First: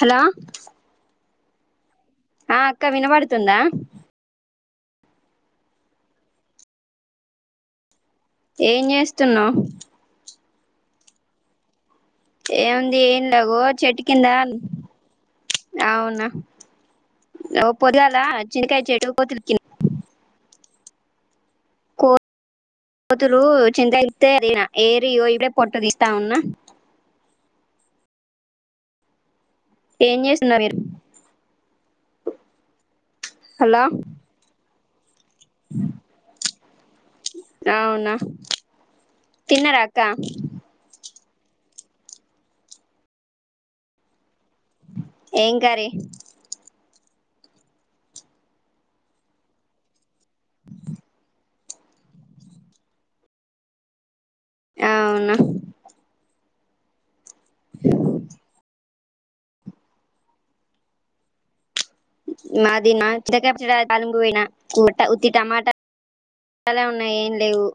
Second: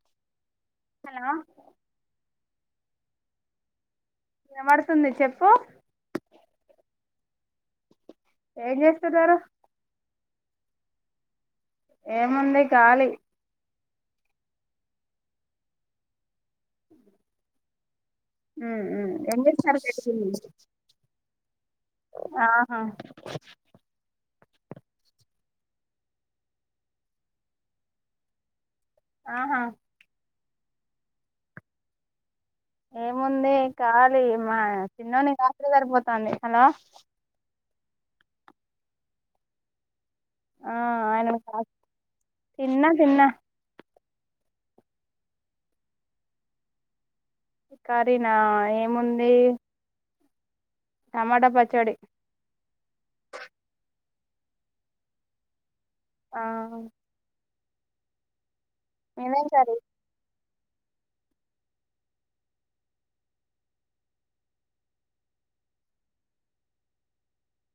Hello ఆ ఆ అక్క వినబడుతుందా వినపడుతుంది చెప్పు ఏం చేస్తున్నావ్ ఏముంది ఏన్లాగో చెట్కి కిందాన్ అవునా ఓ పోర్గాన్ కింద చింతకాయ్ చెట్టు కోతి [unintelligible] హ్మ్ కో కోతురు చింత ఇతే అడిగిన ఏరియో ఇప్పుడ పొట్ట దీస్తా ఉన్నా ఆహా ఏం చేసినారు మీరు హలో హలో అవునా తిన్నరా అక్క ఆ అవునక్క తిన్న తిన్న ఏం కర్రీ కర్రీ నా ఏముంది టమాటా పచ్చోడి అవున ఆ మీదేం కర్రీ మాది చికా కాలపుు [unintelligible] తాలింపు పెట్టిన ఉత్తి టమాటా చాలా ఉన్నాయి ఏం లేవు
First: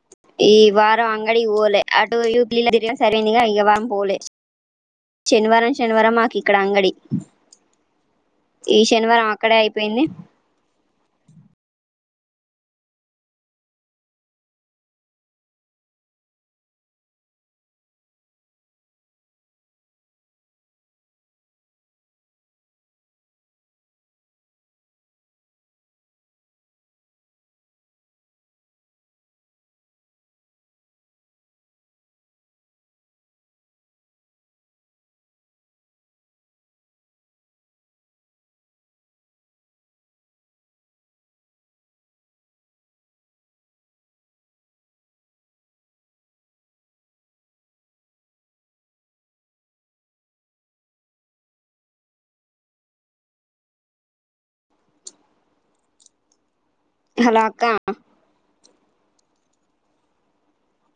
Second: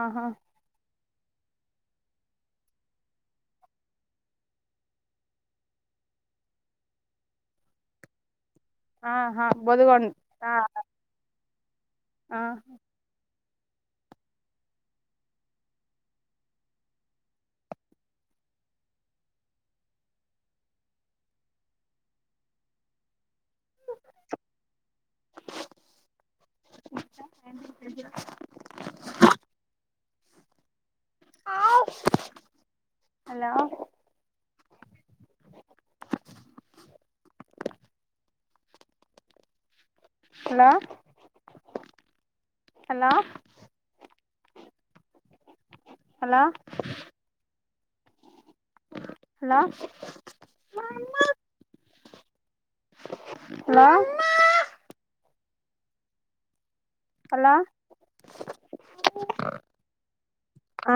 ఆహా ఈ వారం అంగడికి పోలే అటు యూప్ల [unintelligible] సరింగా ఇక వారం పోలే శనివారం శనివారం మాకి ఇక్కడ అంగడి ఈ శనివారం ఆహా అక్కడే అయిపోయింది బొదుగోండి ఆ ఆ అ [inaudible] అ హలో అంది hello hello hello hello hello hello అక్క ఆ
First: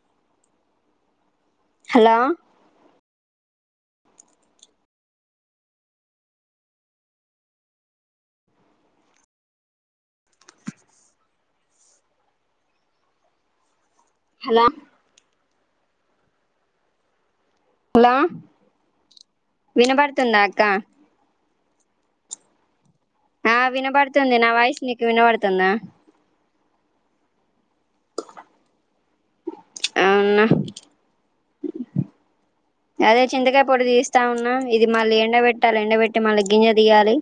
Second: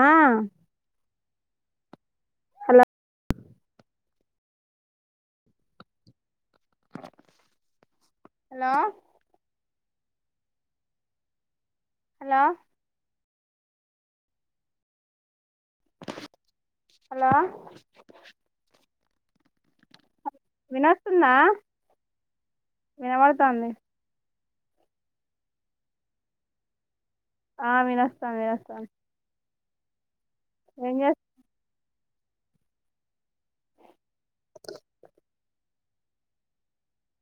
hello hello hello hello hello hello hello వినబడు వినోస్తుందా ఆ వినబడుతుంది నా వాయిస్ నీకు వినబడుతుందా ఆ ‌వినొస్తాంది వినొస్తాంది అవునా ఏం చేస్తు అదే చింతగాయ పొట్టు తీస్తా ఉన్నా ఇది మళ్ళీ ఎండ పెట్టి పెట్టాలి ఎండబట్టి మళ్ళీ గింజ తీయాలి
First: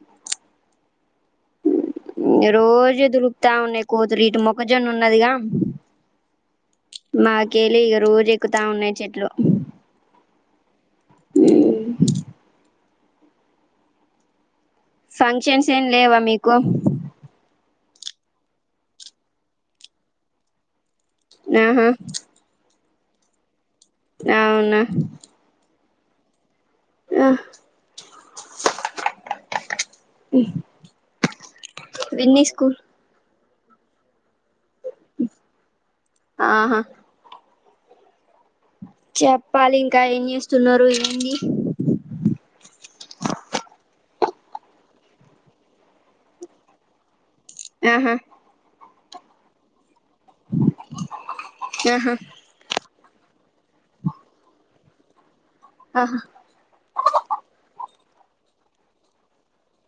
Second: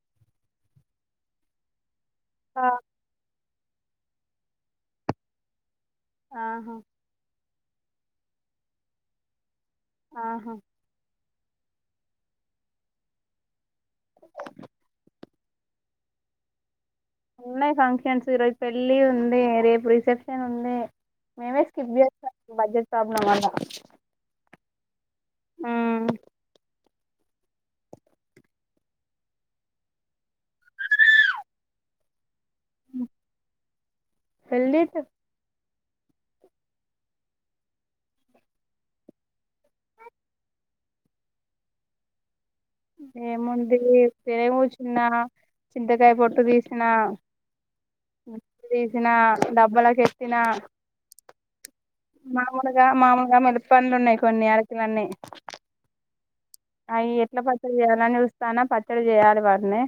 రోజు వత్తా ఉన్నాయి కోతులు ఇటు మొక్కజొన్న ఉన్నదిగా ఆహా కేలి ఇక రోజు ఎక్కుతా ఉన్నాయి చెట్లు ఆహా మ్మ్ ఫంక్షన్స్ ఏమి లేవా మీకు అన్నాయి ఫంక్షన్స్ ఈరోజు పెళ్ళి ఉండే రేపు రిసెప్షన్ ఉండే నినే ఆహా స్కిప్ చేసాం ఈ మధ్య [unintelligible] అవున ఆ ఆ మ్ విన్ని స్కూ వెల్లిత ఆహా చెప్పాలి ఇంకా ఏం చేస్తున్నారు ఏంది? ఏముంది తరేముచున్న చింతకాయ పొట్టు తీసిన ఆహా సిన డబ్బాళకి ఎత్తిన ఆహా మామలుగా మామలుగా మిరపందు ఉన్నాయి కొన్ని అరిచినవన్నీ ఆహా అవి ఎట్లా పచ్చడి చేయాలని చూస్తానా పచ్చడి చేయాలి వాట్ని